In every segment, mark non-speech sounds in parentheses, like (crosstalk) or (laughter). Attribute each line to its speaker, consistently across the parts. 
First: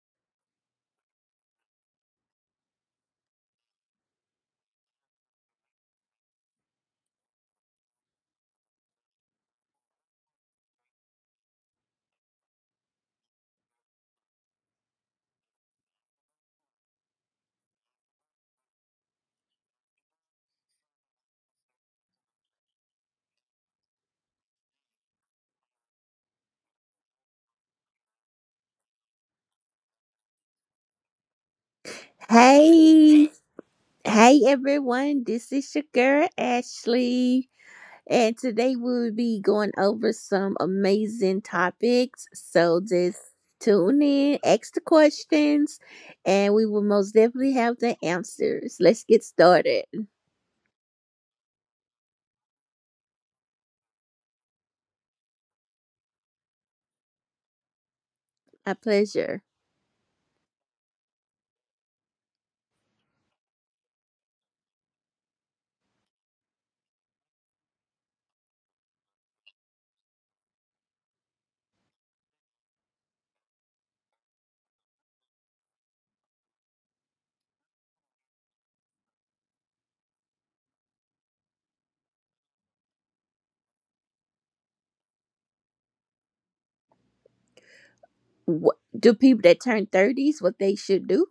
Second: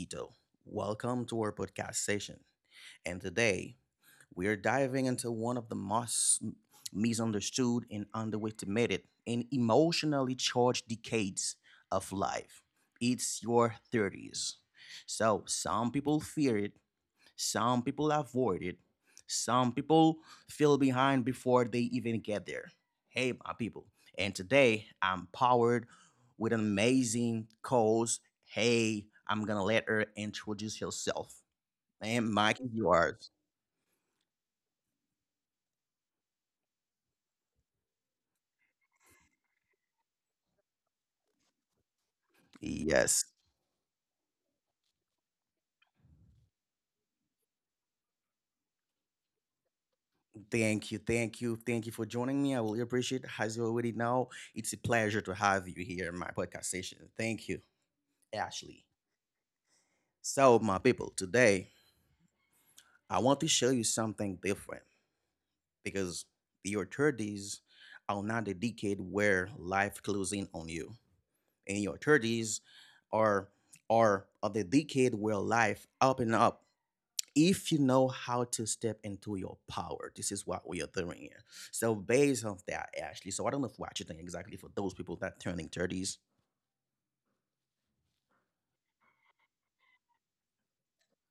Speaker 1: Ito. Welcome to our podcast session. And today, we are diving into one of the most misunderstood and underestimated and emotionally charged decades of life. It's your 30s. So, some people fear it, some people avoid it. Some people feel behind before they even get there. Hey, my people. And today I'm powered with an amazing cause. Hey, I'm going to let her introduce herself. And Mike is
Speaker 2: Hey,
Speaker 1: yours.
Speaker 2: hey everyone, this is your girl Ashley, and today we will be going over some amazing topics. So just
Speaker 1: Yes.
Speaker 2: tune in, ask the questions, and we will most definitely have the answers. Let's get started.
Speaker 1: Thank you. Thank you. Thank you for joining me. I really appreciate it. As you already know, it's a pleasure to have you here in my podcast session. Thank you,
Speaker 2: My
Speaker 1: Ashley.
Speaker 2: pleasure.
Speaker 1: So, my people, today I want to show you something different, because your 30s are not the decade where life closes in on you. And your 30s are are the decade where life open up if you know how to step into your power. This is what we are doing here. So based on that, Ashley. So I don't know what you think exactly for those people that turning 30s.
Speaker 2: What do people that turn 30s, what they should do?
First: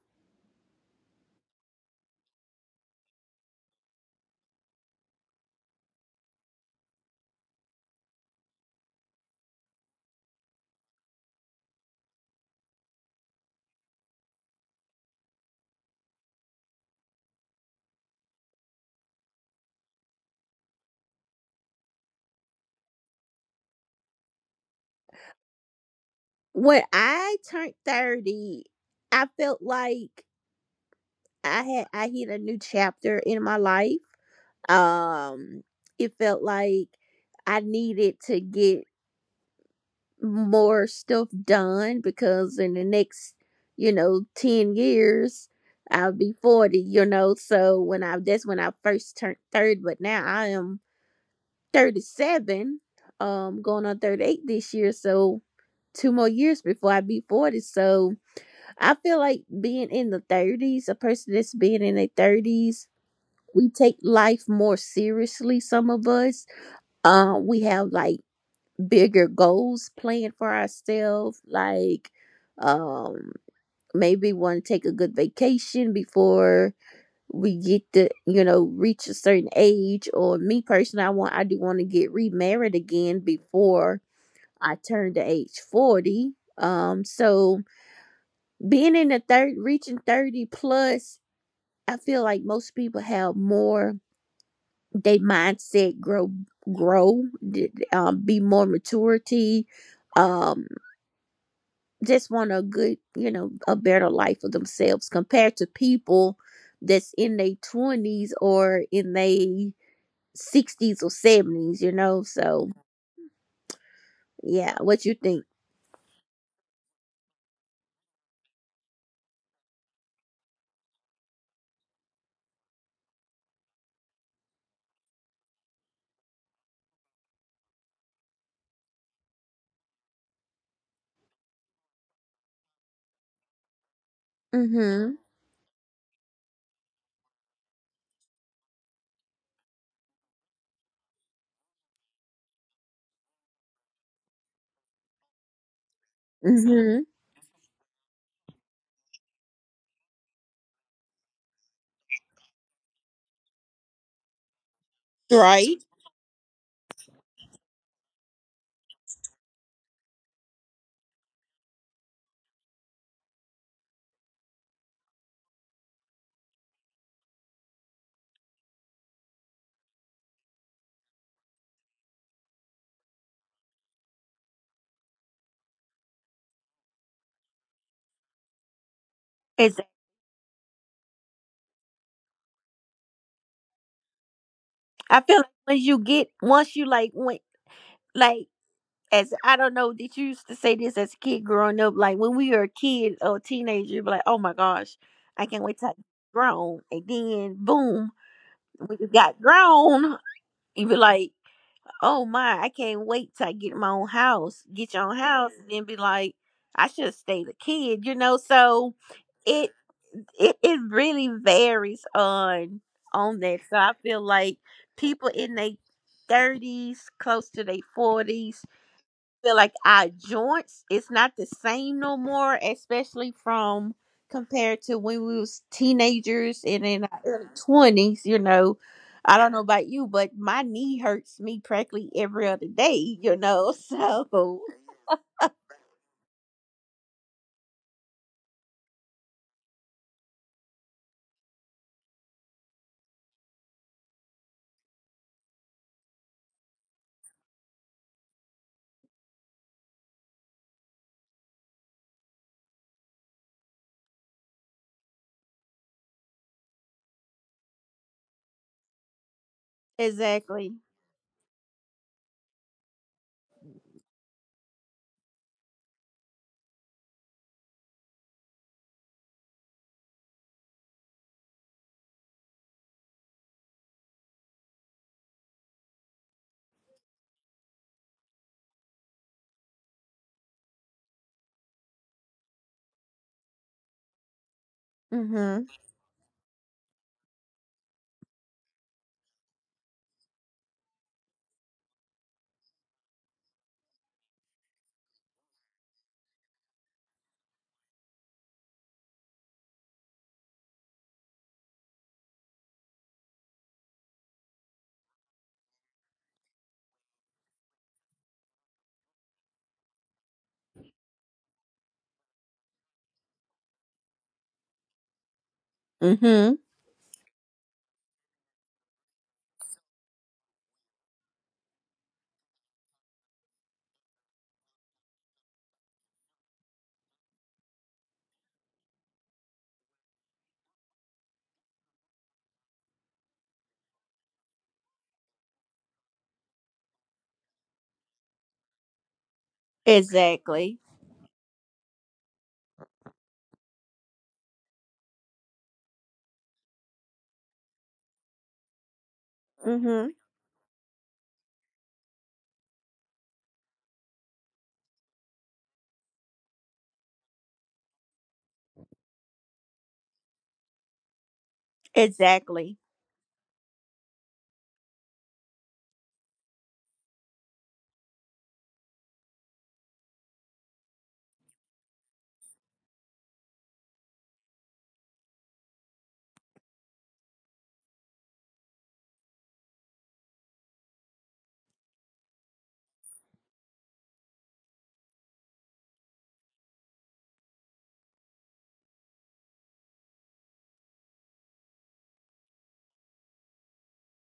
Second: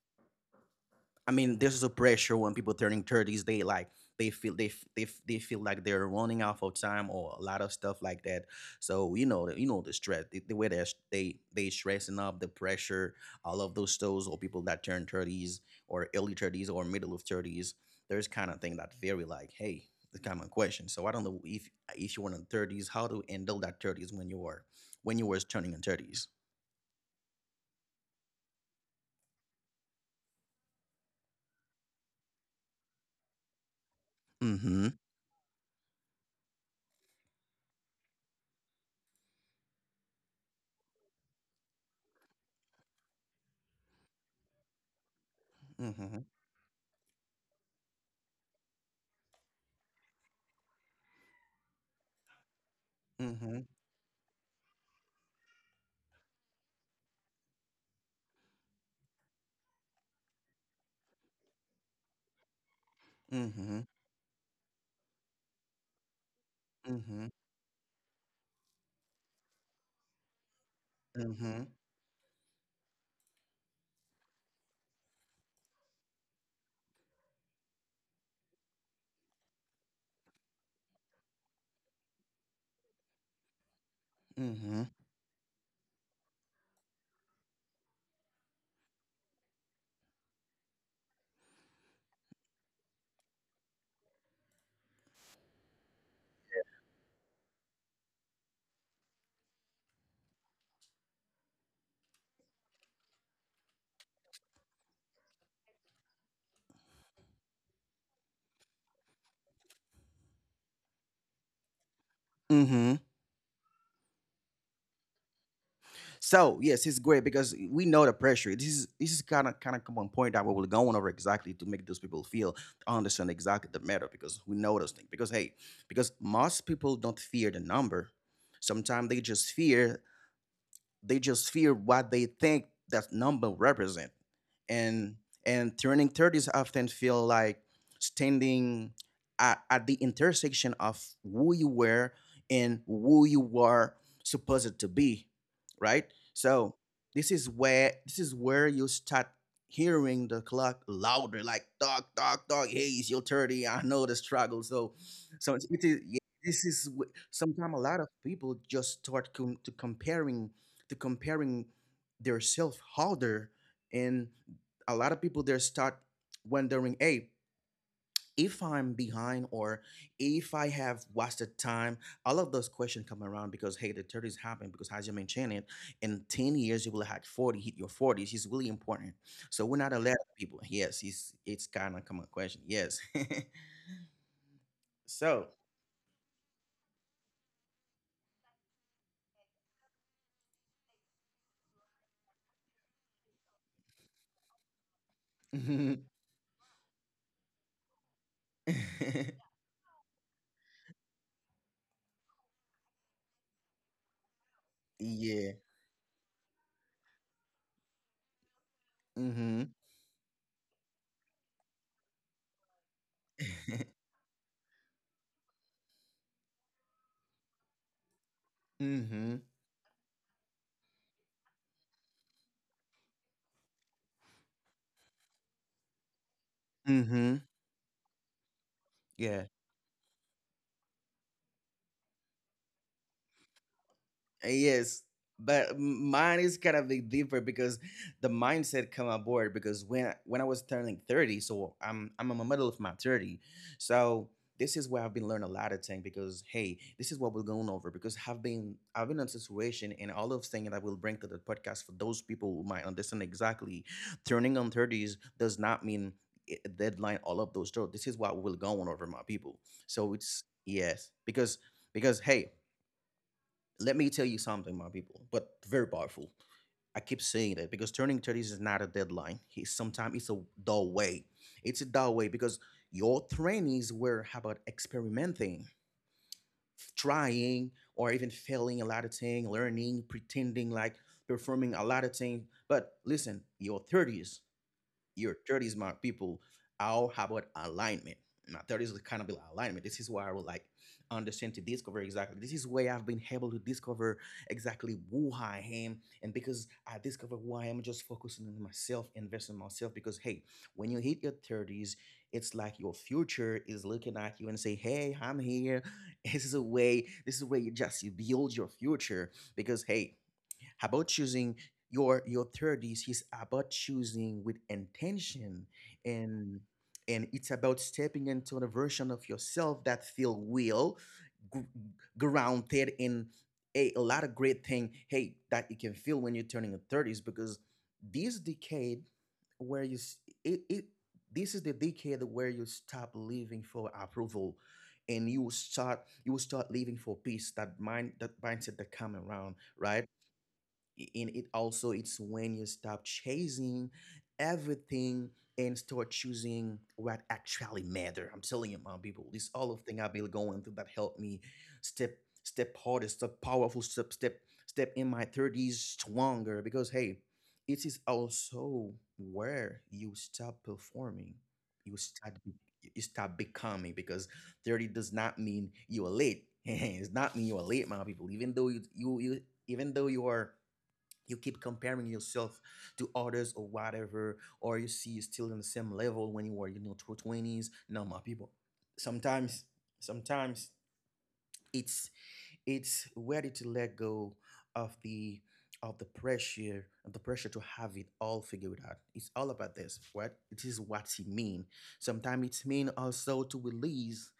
Speaker 1: I mean, there's a pressure when people turning thirties. They feel they feel like they're running out of time or a lot of stuff like that. So you know the stress, the way they stressing up, the pressure, all of those or people that turn thirties or early 30s or middle of thirties. There's kind of thing that very like, hey, the common question. So I don't know if you're in the 30s, how to handle that thirties when you are when you were turning in thirties.
Speaker 2: When I turned 30, I felt like I hit a new chapter in my life.
Speaker 1: Mm-hmm.
Speaker 2: um it felt like I needed to get more stuff done because in the next 10 years I'll
Speaker 1: Mm-hmm.
Speaker 2: be 40, so when I that's when I first turned 30. But now I am 37,
Speaker 1: Mm-hmm.
Speaker 2: going on 38 this year. So two more years before I be 40. So I feel like being in the 30s, a person that's being in their 30s, we
Speaker 1: Mm-hmm.
Speaker 2: take life more seriously, some of us.
Speaker 1: Mm-hmm.
Speaker 2: We have, like, bigger goals planned for ourselves,
Speaker 1: Mm-hmm.
Speaker 2: like. um Maybe want to take a good vacation before we get to, reach a certain age. Or me personally, I do want to get remarried again before I
Speaker 1: Mm-hmm.
Speaker 2: turn to age 40. So being in the third, reaching 30 plus, I feel like most people have more, they mindset grow. Be more maturity. um just want a good, a better life for themselves compared to people that's in their 20s or in their 60s or 70s, so
Speaker 1: Mm-hmm.
Speaker 2: yeah, what you think?
Speaker 1: So yes, it's great because we know the pressure. This is kind of come on point that we were going over exactly to make those people feel understand exactly the matter because we know those things. Because hey, because most people don't fear the number. Sometimes they just fear what they think that number represent,
Speaker 2: Mm-hmm.
Speaker 1: and turning 30s often feel like standing at the intersection of who you were and who you were supposed to be, right? So
Speaker 2: Mm-hmm.
Speaker 1: this is where you start hearing the clock louder, like dog dog dog, hey, it's your 30. I know the struggle. So so it's-
Speaker 2: Right?
Speaker 1: it is, yeah, this is sometimes a lot of people just start to comparing their self harder, and a lot of people there start wondering, hey, if I'm behind or if I have wasted time. All of those questions come around because hey, the 30s happen because, as you mentioned it, in 10 years you will have 40, hit your 40s. It's really important. So we're
Speaker 2: Exactly.
Speaker 1: not allowed people. Yes, it's kind of come a question. Yes.
Speaker 2: I
Speaker 1: (laughs)
Speaker 2: feel like
Speaker 1: So
Speaker 2: when you get once you, like, went, like, as I don't know, did you used to say this as a kid growing up? Like when we were a kid or a teenager, you'd be like, oh my gosh, I can't wait till I get
Speaker 1: mhm.
Speaker 2: grown. And then boom, when you got
Speaker 1: (laughs)
Speaker 2: grown, you'd be like, oh my, I can't wait till I get my own house, get your own house,
Speaker 1: Yeah.
Speaker 2: and then be like, I should have stayed a kid, you know? So it,
Speaker 1: Mm-hmm.
Speaker 2: it really varies on that. So I
Speaker 1: (laughs)
Speaker 2: feel like people in their thirties, close to their forties,
Speaker 1: Mm-hmm.
Speaker 2: feel like our joints it's not the same no more, especially from compared to when we was teenagers and in our
Speaker 1: Mm-hmm.
Speaker 2: early 20s. I
Speaker 1: Yeah.
Speaker 2: don't know about you, but my knee hurts me practically every other day. (laughs) So,
Speaker 1: Yes, but mine is kind of big different because the mindset come aboard because when I was turning 30, so I'm in the middle of my 30, so this is where I've been learning a lot of things because hey, this is what we're going over because I've been in situation and all of things that I will bring to the podcast for those people who might understand exactly, turning on thirties does not mean a deadline, all of those. So this is what we're going over, my people. So it's
Speaker 2: exactly.
Speaker 1: yes, because hey, let me tell you something, my people, but very powerful. I keep saying that because turning 30 is not a deadline. It's sometimes it's a dull way. It's a dull way because your 20s were about experimenting, trying, or even failing a lot of things, learning, pretending like performing a lot of things. But listen, your
Speaker 2: Mhm.
Speaker 1: 30s, smart people, how about alignment. My 30s is kind of like alignment. This is where I would like understand to discover exactly. This is where I've been able to discover exactly who I am, and because I discover who I am, just focusing on myself, investing in myself, because hey, when you hit your 30s, it's like your future is looking at you and say, hey, I'm here. (laughs) This is a way. This is where you build your future, because hey, about choosing, your 30s is about choosing with intention,
Speaker 2: Mhm.
Speaker 1: and it's about stepping into the version of yourself that feel real, gr- grounded in a lot of great thing, hey, that you can feel when you're turning your 30s, because this decade where it, this is the decade where you stop living for approval, and you will start living for peace, that mind, that mindset that come around, right?
Speaker 2: Exactly.
Speaker 1: And it also, it's when you stop chasing everything and start choosing what actually matter. I'm telling you, my people, this all of thing
Speaker 2: Mhm.
Speaker 1: I've been going through that helped me step step harder step powerful step step step in my 30s stronger, because hey, it is also where you stop performing, you start be-
Speaker 2: Exactly.
Speaker 1: you start becoming, because 30 does not mean you are late. (laughs) It's not mean you are late, my people, even though you even though you are, you keep comparing yourself to others or whatever, or you see you're still in the same level when you were, you know, through twenties. No, my people. Sometimes, sometimes it's it's ready to let go of the of the pressure to have it all figured out. It's all about this, right? It is what it mean. Sometimes it's mean also to release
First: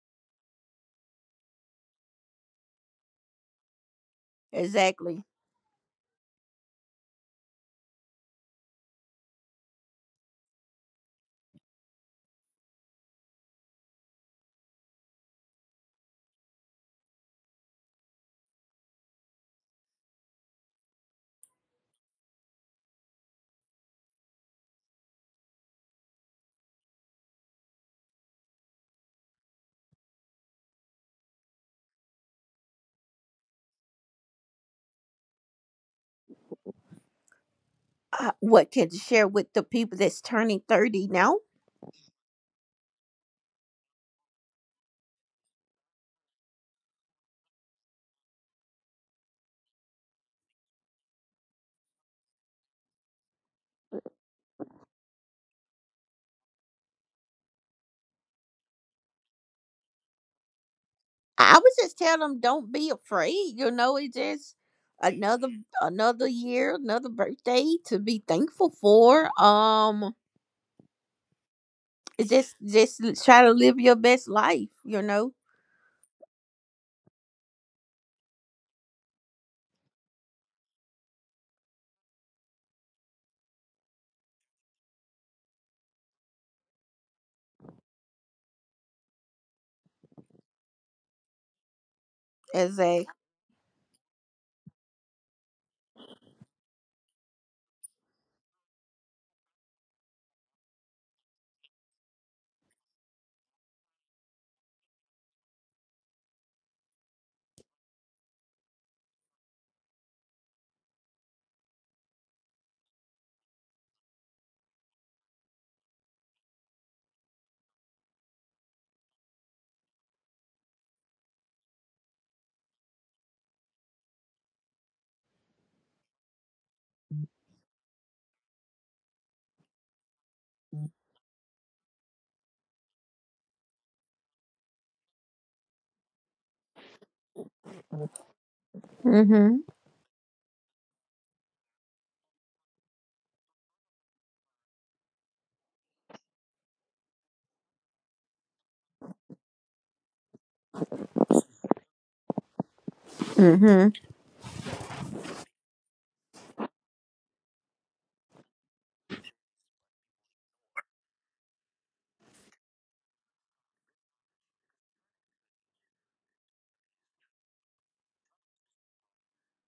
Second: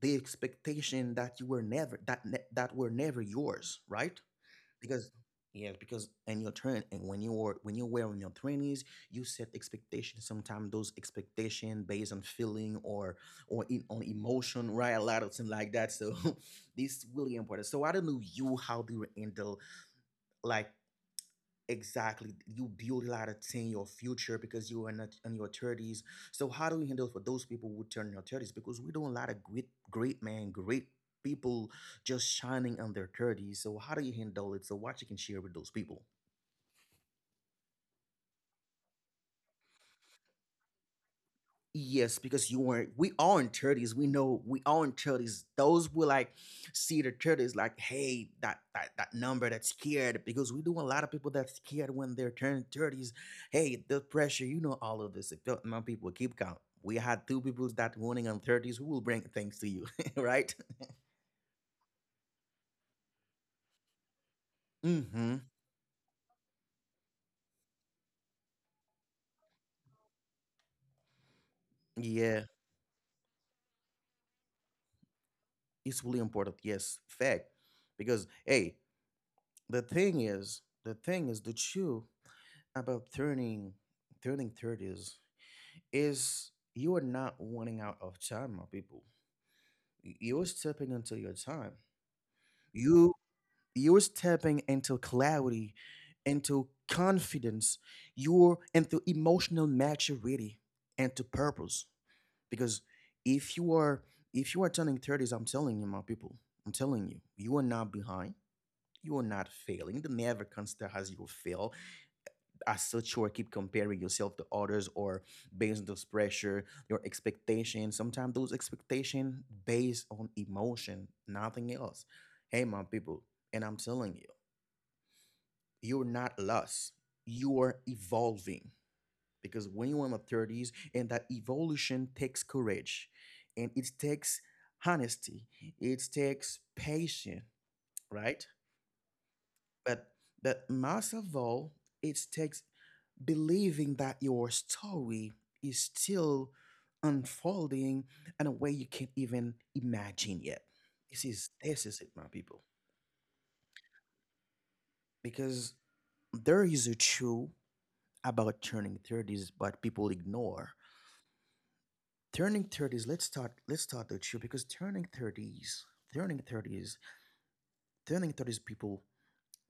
Speaker 1: the expectation that you were never, that were never yours, right? Because
Speaker 2: Exactly.
Speaker 1: yes, because in your turn, and when you're wearing your 20s, you set expectations, sometimes those expectations based on feeling, or on emotion, right, a lot of things like that. So (laughs) this is really important. So I don't know you, how do you handle, like, exactly. You build a lot of things in your future because you are not in your thirties. So how do we handle for those people who turn in their thirties? Because we don't a lot of great men, great people just shining on their thirties. So how do you handle it? So what you can share with those people?
Speaker 2: What can you share with the people that's turning 30 now?
Speaker 1: Yes, because you weren't. We all in thirties. We know we all in thirties. Those who like see the 30s, like, hey, that that number that's scared, because we do a lot of people that's scared when they're turning thirties. Hey, the pressure, you know, all of this. If don't- my people keep count. We had two people that warning on thirties who will bring things to you, (laughs) right?
Speaker 2: I would just tell them don't be afraid. It's just
Speaker 1: Mm-hmm.
Speaker 2: another another year, another birthday to be thankful for. It's
Speaker 1: Yeah,
Speaker 2: just try to live your best life. You know,
Speaker 1: it's really important. Yes, fact. Because hey, the thing is the truth about turning thirties is you are not running out of time, my people. You're stepping into your time.
Speaker 2: as a
Speaker 1: You you're stepping into clarity, into confidence, you're into emotional maturity, and to purpose. Because if you are if you are turning 30s, I'm telling you, my people, I'm telling you, you are not behind. You are not failing. The never consider as you fail, as such you are keep comparing yourself to others or based on those pressure, your expectations, sometimes those expectation based on emotion, nothing else. Hey, my people, and I'm telling you, you're not lost, you're evolving, because when you're in the 30s, and that evolution takes courage, and it takes honesty, it takes patience, right?
Speaker 2: Mm-hmm,
Speaker 1: But most of all, it takes believing that your story is still unfolding in a way you can't even imagine yet. This is it, my people.
Speaker 2: mm-hmm.
Speaker 1: Because there is a truth about turning 30s, but people ignore. Turning 30s, let's start the truth, because turning 30s, turning 30s, turning 30s people,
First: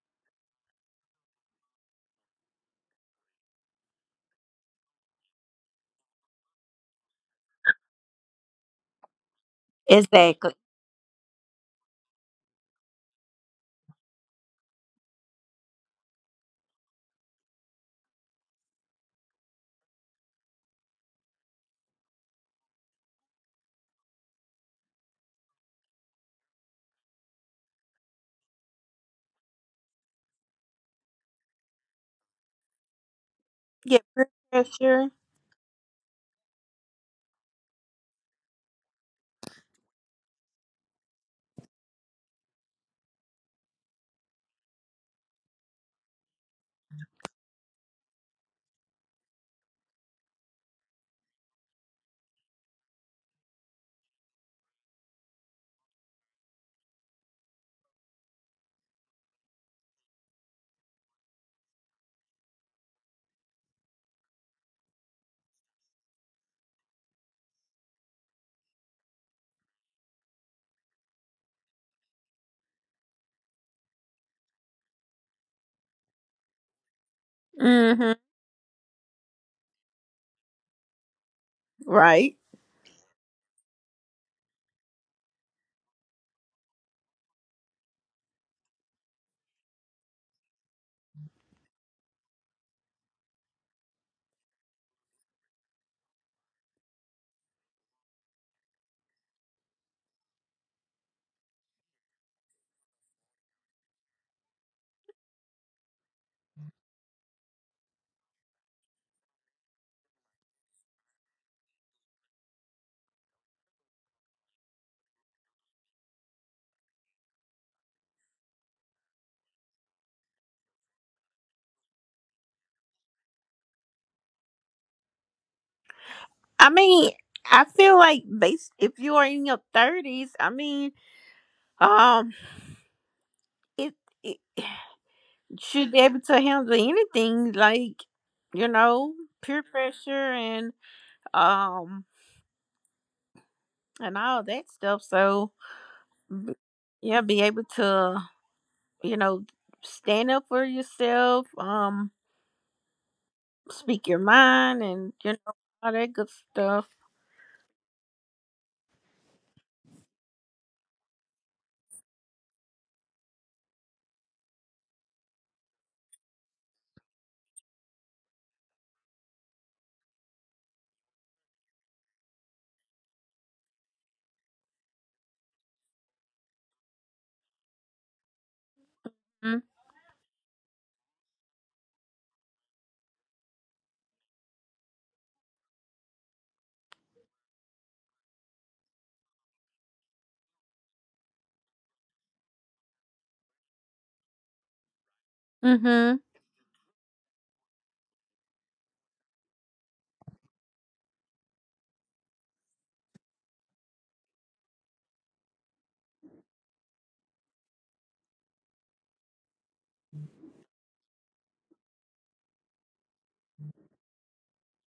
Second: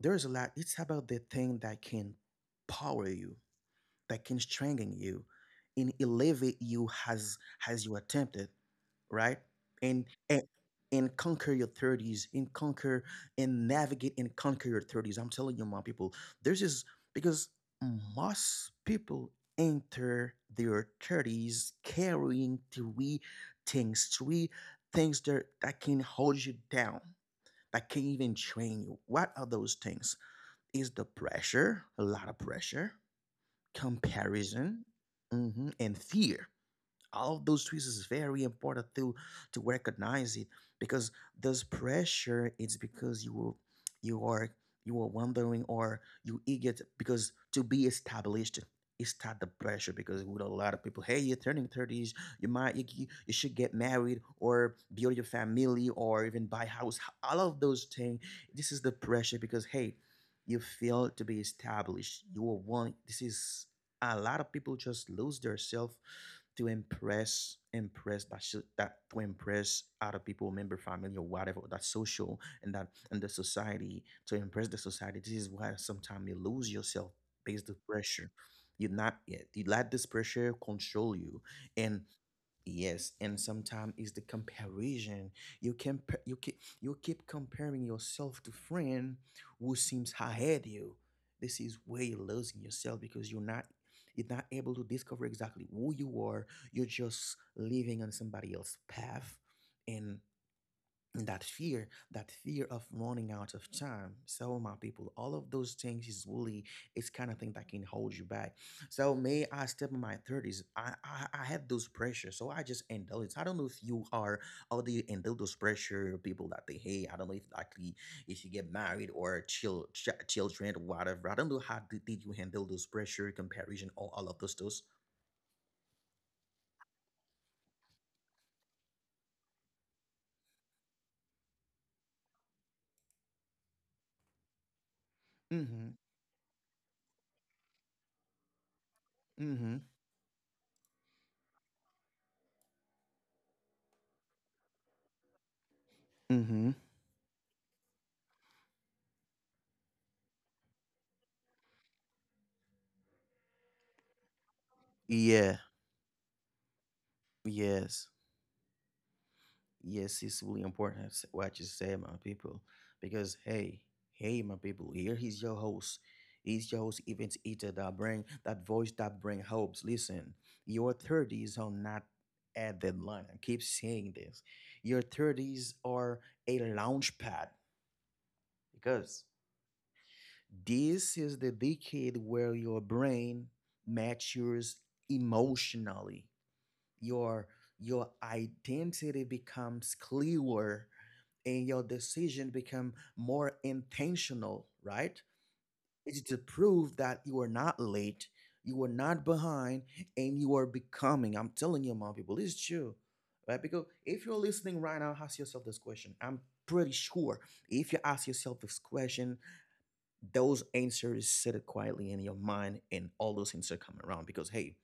Speaker 1: there's a lot it's about the thing that can power you, that can strengthen you and elevate you as you attempted, right? And and
Speaker 2: Exactly,
Speaker 1: and conquer your 30s, and conquer and conquer your 30s. I'm telling you, my people, this is because most people enter their 30s carrying three things that, can hold you down, that can even train you. What are those things? Is the pressure, a lot of pressure,
Speaker 2: get peer
Speaker 1: comparison,
Speaker 2: pressure.
Speaker 1: mhm, and fear. All of those twists, is very important to recognize it, because this pressure, it's because you are you are wondering or you eager because to be established. It's not the pressure because with a lot of people, hey, you're turning 30s, you might you, you you should get married or build your family or even buy house, all of those things. This is the pressure because hey, you feel to be established, you will want. This is a lot of people just lose their self to impress that should that to impress other people, member, family, or whatever that social and that and the society, to impress the society. This is why sometimes you lose yourself based on
Speaker 2: Mm-hmm.
Speaker 1: pressure. You're not yet, you let this pressure control you. And
Speaker 2: Right.
Speaker 1: yes, and sometimes it's the comparison. You can you keep comparing yourself to friend who seems ahead you. This is where you're losing yourself because you're not able to discover exactly who you are. You're just living on somebody else's path, and that fear of running out of time. So my people, all of those things is really, it's kind of thing that can hold you back. So may I step in my 30s, I had those pressure, so I just indulge. I don't know if you are, or do you indulge those pressure people that they hate. I don't know if likely, if you get married or chill children or whatever. I don't know how did you handle those pressure, comparison, or all of those those.
Speaker 2: I mean, I feel like based if you are in your thirties, I mean, um, it, it should
Speaker 1: Mm-hmm,
Speaker 2: be able to handle anything, like, you know peer
Speaker 1: mm-hmm,
Speaker 2: pressure and um and all that stuff. So b-
Speaker 1: mm-hmm,
Speaker 2: yeah, be able to, you know stand up for yourself. Speak your mind and,
Speaker 1: yeah.
Speaker 2: all that good stuff.
Speaker 1: Yes, yes, it's really important what you say, my people. Because hey, hey, my people, here he's your host. He's your host, event eater that bring that voice that bring hopes. Listen, your thirties are not a deadline. I keep saying this. Your thirties are a launch pad, because
Speaker 2: Mm-hmm,
Speaker 1: this is the decade where your brain matures emotionally. Your your identity becomes clearer and your decision become more intentional, right?
Speaker 2: mm-hmm,
Speaker 1: It's to prove that you are not late, you are not behind, and you are becoming. I'm telling you, my people, it's true. Right? Because if you're listening right now, ask yourself this question. I'm pretty sure if you ask yourself this question, those answers sit quietly in your mind and all those things are coming around. Because hey,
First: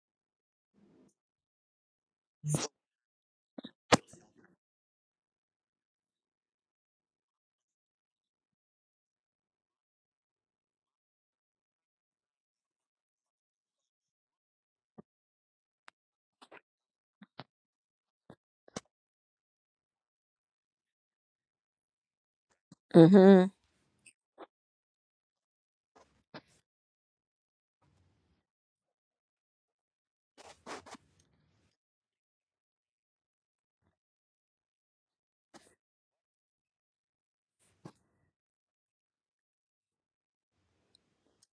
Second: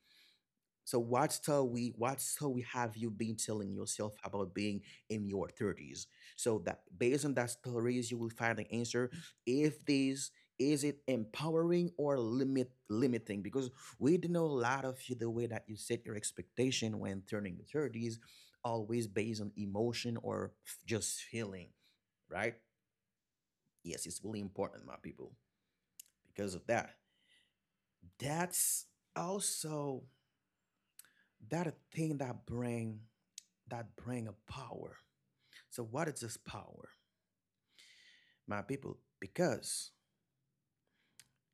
Speaker 1: so what's till we have you been telling yourself about being in your 30s? So that based on that stories, you will find the answer. If this is it empowering or limiting, because we do know a lot of you, the way that you set your expectation when turning the 30s, always based on emotion or just feeling, right? Yes, it's really important, my people. Because of that, that's also that a thing that bring, that bring a power. So what is this power, my people? Because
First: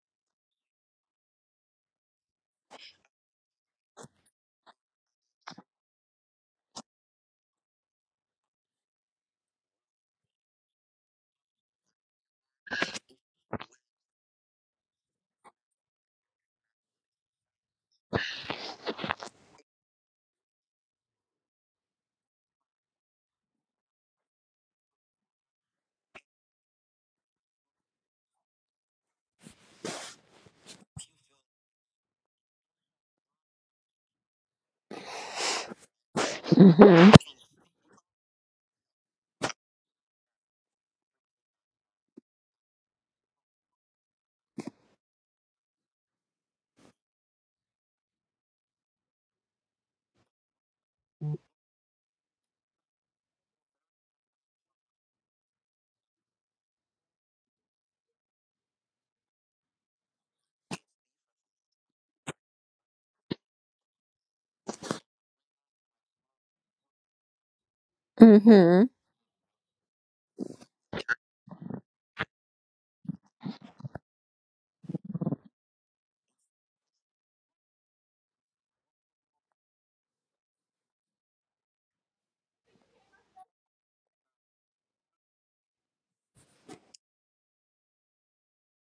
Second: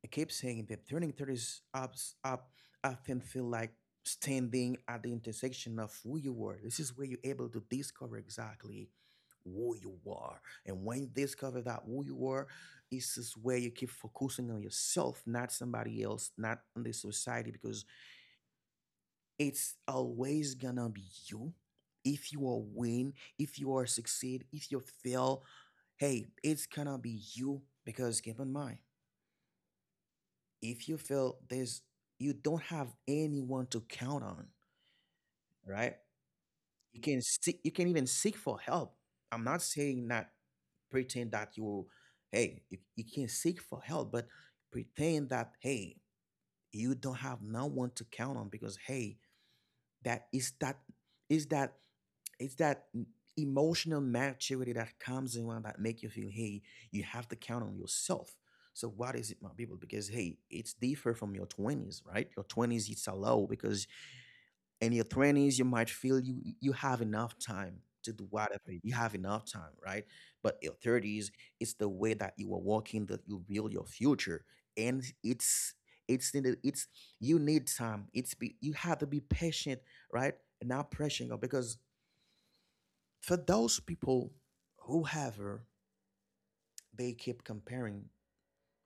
Speaker 1: I keep saying that turning 30s ups up often feel like standing at the intersection of who you are. This is where you're able to discover exactly who you are. And when you discover that who you are, this is where you keep focusing on yourself, not somebody else, not on the society, because it's always gonna be you. If you are win, if you are succeed, if you fail, hey, it's gonna be you, because keep in mind, if you fail, there's, you don't have anyone to count on, right? You
Speaker 2: mm-hmm,
Speaker 1: can seek, you can even seek for help. I'm not saying that pretend that you, hey, you can seek for help, but pretend that hey, you don't have no one to count on, because hey, that is that emotional maturity that comes in one, that make you feel, hey, you have to count on yourself. So what is it, my people? Because hey, it's different from your 20s, right? Your 20s, it's a low, because in your 20s, you might feel you have enough time to do whatever,
Speaker 2: mm-hmm.
Speaker 1: you have enough time, right? But your 30s, it's the way that you are walking, that you build your future. And it's it's, you need time, it's you have to be patient, right? And not pressing up, because for those people, whoever, they keep comparing,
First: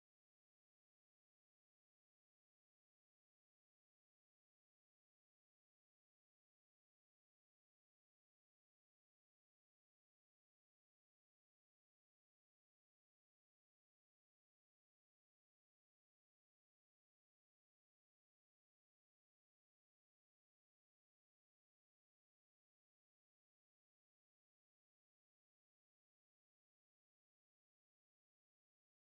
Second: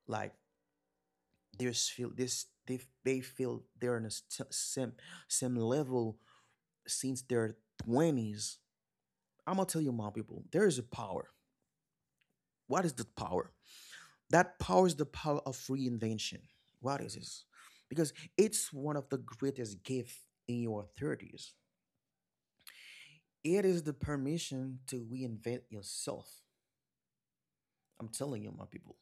Speaker 1: like, there's feel this they feel they're in a same level since their 20s. I'm gonna tell you, my people, there is a power. What is the power? That power is the power of reinvention. What is this? Because it's one of the greatest gifts in your 30s. It is the permission to reinvent yourself. I'm telling you, my people,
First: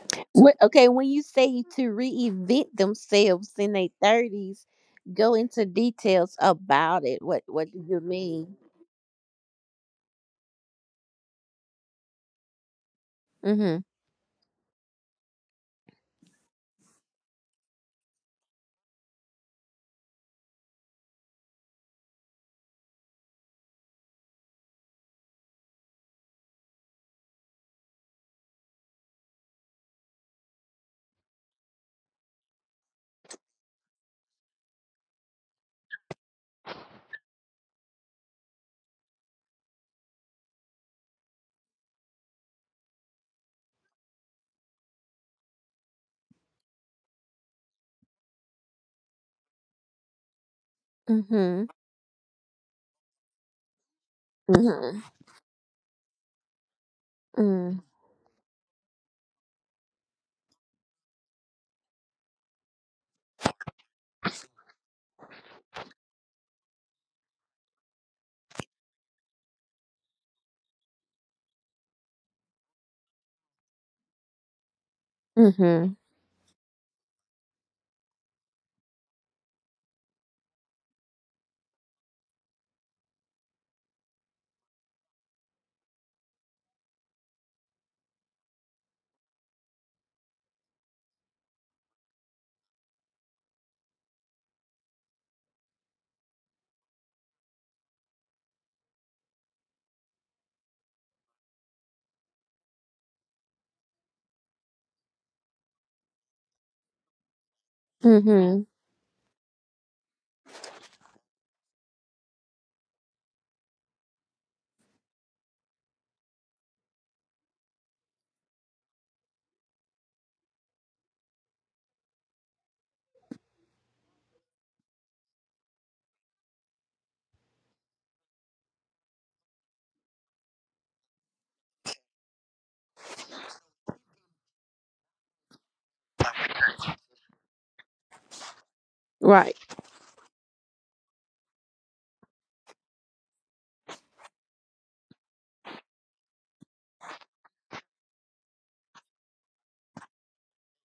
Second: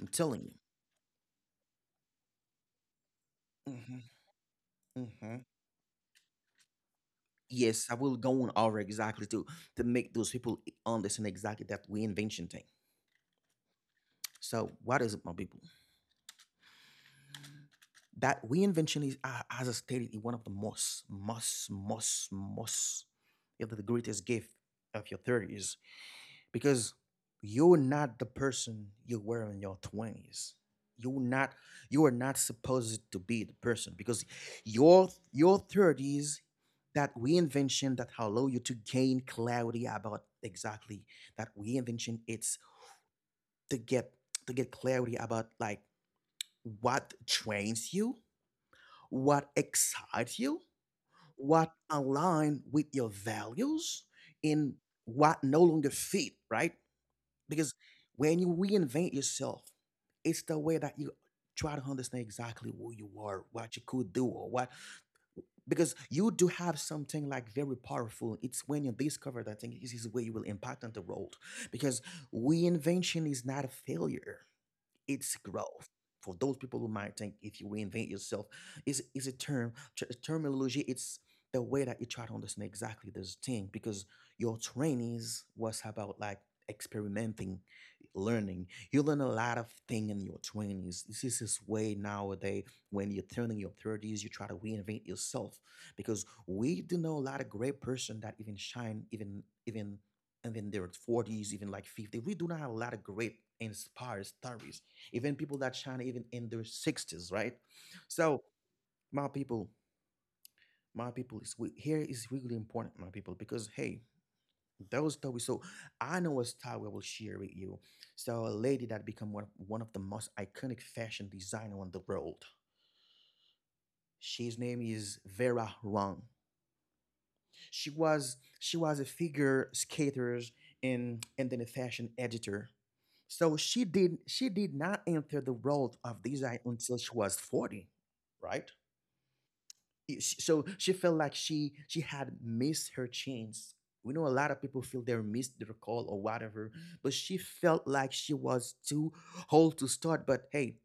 Speaker 1: I'm telling
Speaker 2: Okay, when you say to reinvent themselves in their
Speaker 1: you.
Speaker 2: 30s, go
Speaker 1: Hmm.
Speaker 2: into details about it. What do
Speaker 1: Yes, I
Speaker 2: you
Speaker 1: will go on
Speaker 2: mean?
Speaker 1: over exactly to make those people understand exactly that reinvention thing. So, what is it, my people? That reinvention is, as I stated, is one of the most, most, most, most, if not the greatest gift of your thirties. Because you're not the person you were in your 20s. You're not, you are not supposed to be the person, because your 30s, that reinvention that allow you to gain clarity about exactly, that reinvention, it's to get, to get clarity about like, what trains you, what excites you,
Speaker 2: Mhm.
Speaker 1: what align with your values in,
Speaker 2: Mhm.
Speaker 1: what no longer fit, right? Because
Speaker 2: Mm.
Speaker 1: when you reinvent yourself, it's the way that you try to understand exactly who you are, what you could do, or what. Because you do have something like very powerful. It's when you discover that thing, this is where you will impact on the world. Because reinvention is not a failure. It's growth.
Speaker 2: Mhm.
Speaker 1: For those people who might think if you reinvent yourself, is a term terminology. It's the way that you try to understand exactly this thing, because your trainees was about like experimenting, learning. You learn a lot of thing in your twenties. This is this way nowadays when you're turning your thirties, you try to reinvent yourself, because we do know a lot of great person that even shine, even even and then they 40s, even like 50. We do not have a lot of great inspired stories, even people that shine even in their 60s, right? So
Speaker 2: Mhm.
Speaker 1: my people, here is really important, my people, because hey, those stories, so I know a story I will share with you. So a lady that become one of the most iconic fashion designer on the world. She's name is Vera Wang. She was a figure skater, and then a fashion editor. So she did not enter the world of design until she was 40, right?
Speaker 2: Right.
Speaker 1: So she felt like she had missed her chance. We know a lot of people feel they missed their call or whatever, but she felt like she was too old to start, but hey,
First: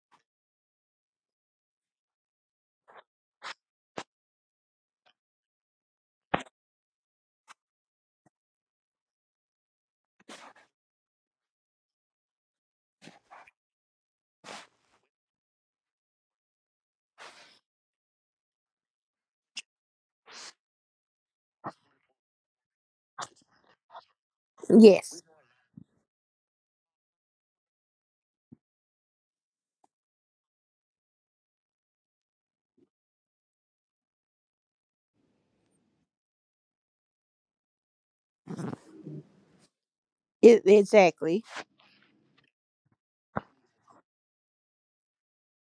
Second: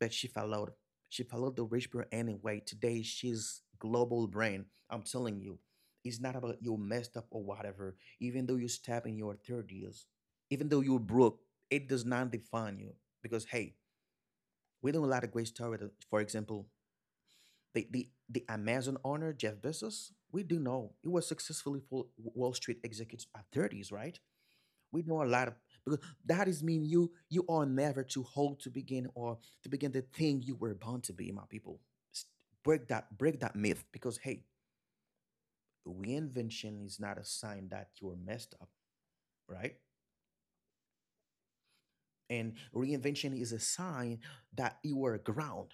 Speaker 1: but she followed the rich girl anyway. Today she's global brand, I'm telling you. It's not about you messed up or whatever. Even though you step in your 30s, even though you're broke, it does not define you, because hey, we know a lot of great stories. For example, the Amazon owner, Jeff Bezos, we do know he was successfully for Wall Street executive at 30s, right? We know a
Speaker 2: Yes.
Speaker 1: lot of, because that is mean you are never too old to begin, or to begin the thing you were born to be, my people. Break that myth, because hey, reinvention is not a sign that you are messed up, right?
Speaker 2: Exactly.
Speaker 1: And reinvention is a sign that you are ground.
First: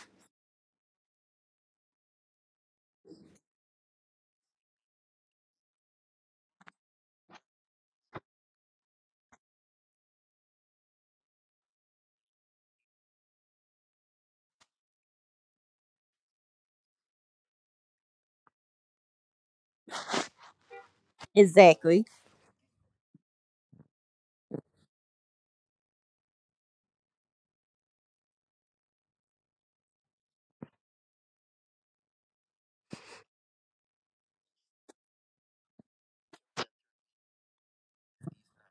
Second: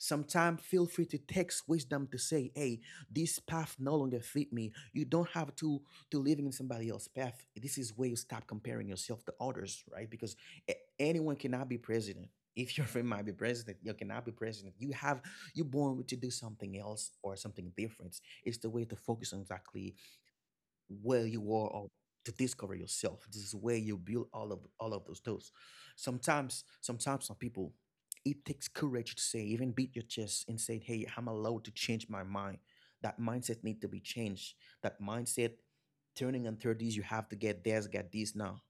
Speaker 1: Sometimes feel free to text wisdom to say, hey, this path no longer fit me. You don't have to living in somebody else's path. This is where you stop comparing yourself to others, right? Because anyone cannot be president. (laughs) If your friend might be president, you cannot be president. You have, you are born to do something else or something different. It's the way to focus on exactly where you are, or
Speaker 2: Exactly.
Speaker 1: to discover yourself. This is where you build all of those those. Sometimes, some people, it takes courage to say, even beat your chest and say, hey, I'm allowed to change my mind. That mindset need to be changed. That mindset, turning on 30s, you have to get this now.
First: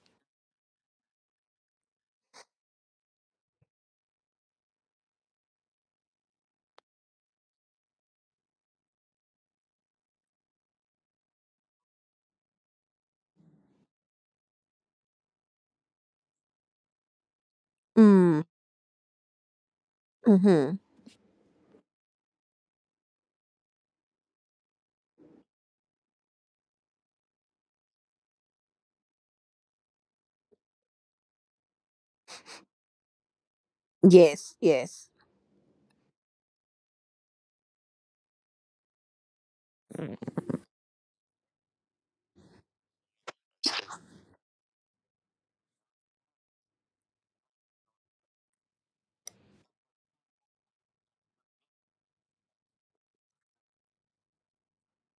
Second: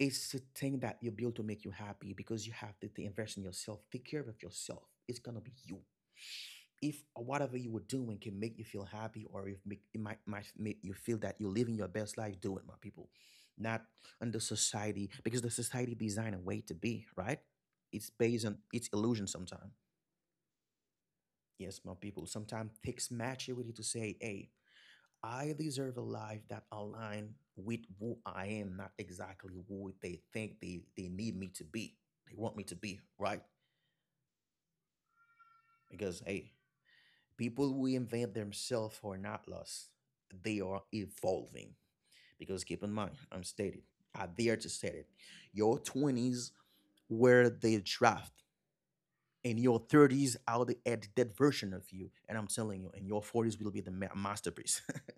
Speaker 1: It's the thing that you build to make you happy, because you have to invest in yourself. Take care of yourself. It's gonna be you. If whatever you were doing can make you feel happy, or if make, it might make you feel that you're living your best life, do it, my people. Not under society, because the society designed a way to be right. It's
Speaker 2: Mm.
Speaker 1: based on its illusion sometimes.
Speaker 2: Mhm.
Speaker 1: Yes, my people. Sometimes takes maturity to say, "Hey, I deserve a life that aligns with who I am, not exactly who they think they need me to be. They want me to be, right?
Speaker 2: Yes. Yes.
Speaker 1: Because hey, people who invent themselves are not lost. They are evolving. Because keep in mind, I'm stated, I dare to state it. Your 20s were the draft. And your 30s are the at that version of you. And I'm telling you, in your 40s will be the masterpiece. (laughs)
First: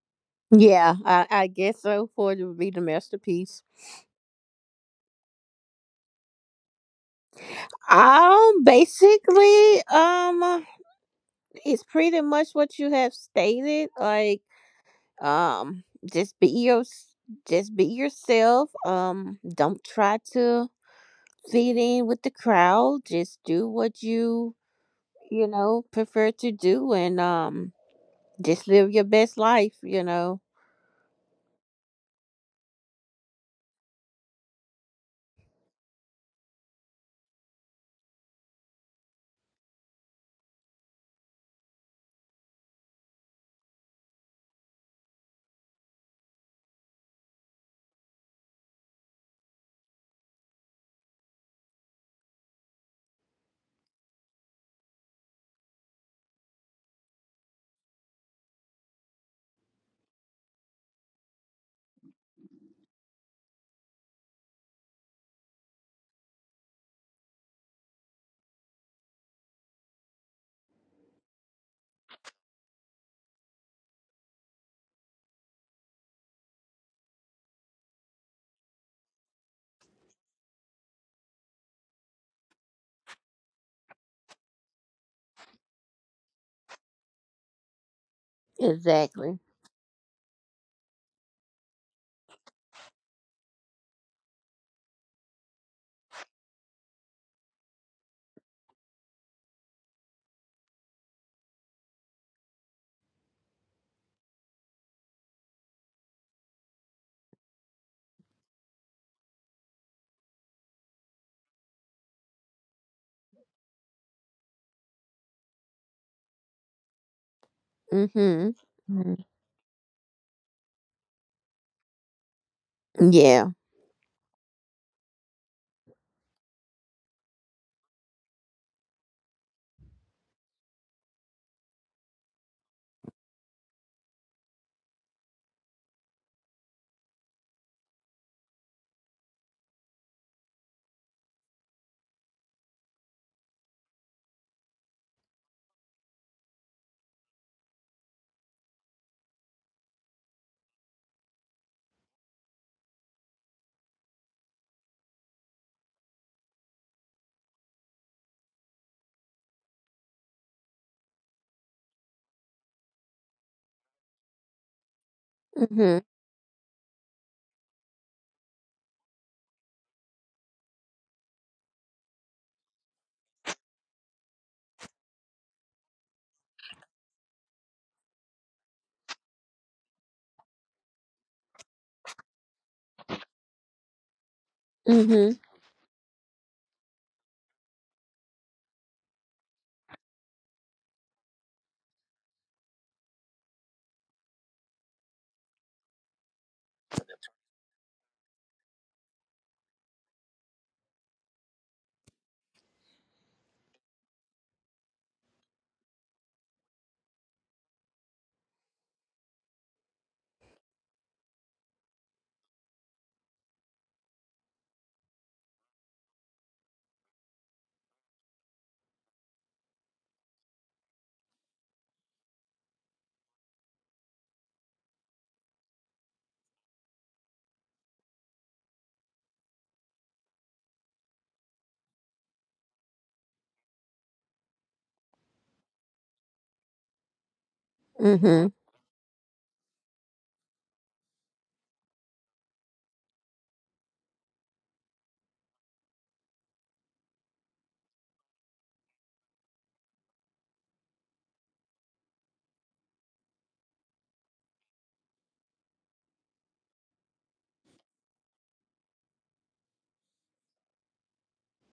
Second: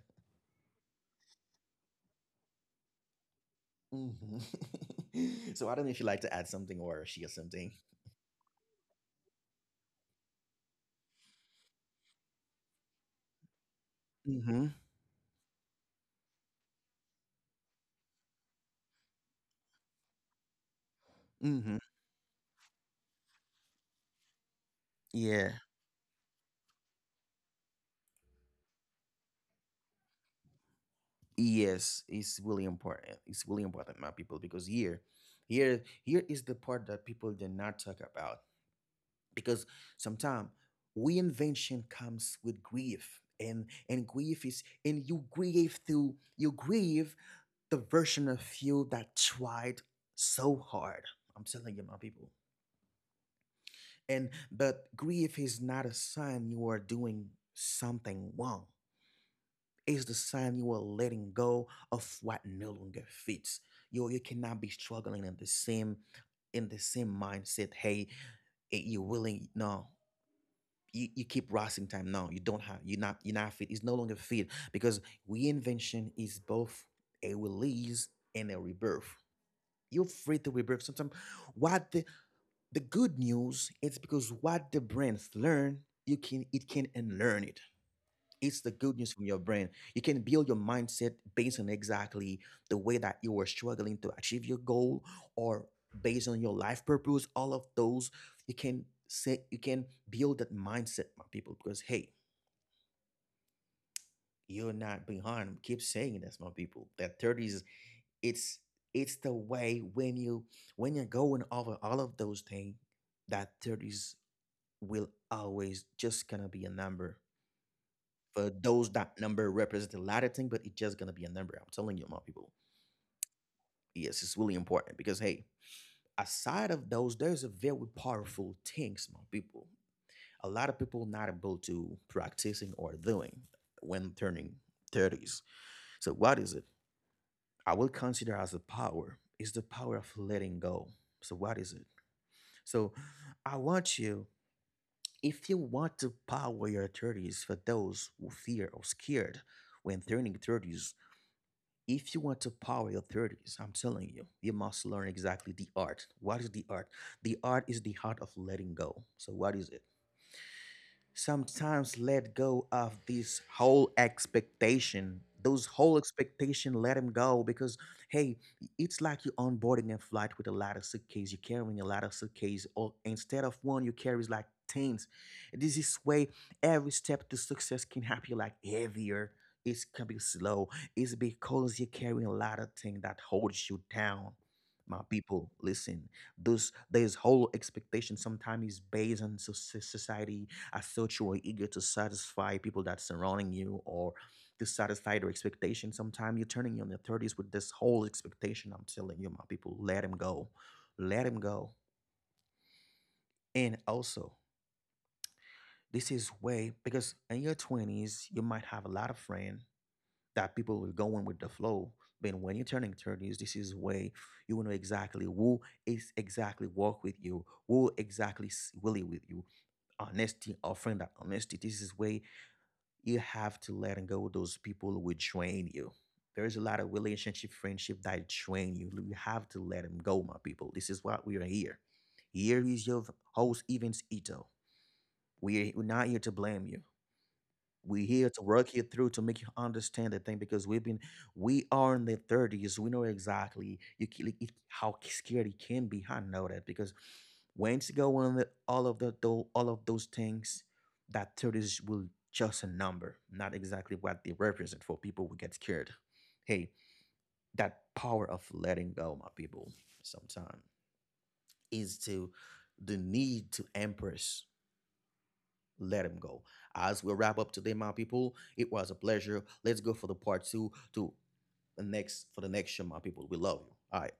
Speaker 2: Yeah. I guess so. For it to be the masterpiece.
Speaker 1: Mhm. (laughs) So I don't know if you'd like to add something or share something.
Speaker 2: Basically. It's pretty much what you have stated. Like.
Speaker 1: Mhm,
Speaker 2: Um. Just be your. Just be yourself. Don't try to fit
Speaker 1: mhm.
Speaker 2: in with the crowd. Just do what you
Speaker 1: Yeah.
Speaker 2: prefer to do, and just live your best life.
Speaker 1: Yes, it's really important. It's really important, my people, because here is the part that people did not talk about. Because sometimes reinvention comes with grief, and grief is and you grieve through you grieve the version of you that tried so hard. I'm telling you, my people. And but grief is not a sign you are doing something wrong. Is the sign you are letting go of what no longer fits. You cannot be struggling in the same mindset. Hey, eh, you're willing no. You keep rising time. No, you don't have. You're not. You're not fit. It's no longer fit because reinvention is both a release and a rebirth. You're free to rebirth. Sometimes, what the good news it's because what the brains learn, you can it can unlearn it. It's the good news from your
Speaker 2: Exactly.
Speaker 1: brain. You can build your mindset based on exactly the way that you were struggling to achieve your goal or based on your life purpose. All of those, you can say you can build that mindset, my people, because hey, you're not behind. Keep saying this, my people. That 30s, it's it's the way when you're going over all of those things, that 30s will always just gonna be a number. For
Speaker 2: Mhm.
Speaker 1: those, that
Speaker 2: Mhm.
Speaker 1: number represents a lot of thing, but it's just gonna be a number. I'm telling you, my people.
Speaker 2: Yeah.
Speaker 1: Yes, it's really important because hey, aside of those, there's a very powerful things, my people. A lot of people not able to practicing or doing when turning 30s. So what is it? I will consider as a power is the power of letting go. So what is it? So I want you, if you want to power your 30s for those who fear or scared when turning 30s, if you want to power your 30s, I'm telling you, you must learn exactly the art. What is the art? The art is the art of letting go. So, what is it? Sometimes let go of this whole expectation those whole
Speaker 2: Mhm.
Speaker 1: expectation let them go because hey it's like you're onboarding a flight with a lot of suitcase you're carrying a lot of suitcase or instead of one you carries like tens. This is way every step to success can happen like heavier, it's can be slow, it's because you're carrying a lot of things that holds you down. My
Speaker 2: Mhm.
Speaker 1: people listen, those there's whole expectation sometimes is based on society. I thought you were eager to satisfy people that's surrounding you or to satisfy their expectations. Sometimes you're turning you in your 30s with this whole expectation. I'm telling you, my people, let him go. Let him go. And also, this is way because in your 20s, you might have a lot of friends that people will go in with the flow. But when you're turning 30s, this is way you will know exactly who is exactly work with you, who exactly really with you. Honesty, offering that honesty. This is way you have to let go those people who would drain you. There's a lot of relationship, friendship that drain you. You have to let them go, my people. This is what we are here. Here is your host, Evans Ito. We're not here to blame you, we here to
Speaker 2: Mhm.
Speaker 1: work you through to make you understand the thing because we've been we are in the 30s, we know exactly you ca- like, it, how scared it can be. I know that because once you go on the, all of the all of those things, that 30s will just a number not exactly what they represent for people who get scared. Hey, that power of letting go, my people, sometimes is to the need to embrace let him go. As we wrap up today, my people, it was a pleasure. Let's go for the part 2 to the next for the next show, my people. We love you. All right.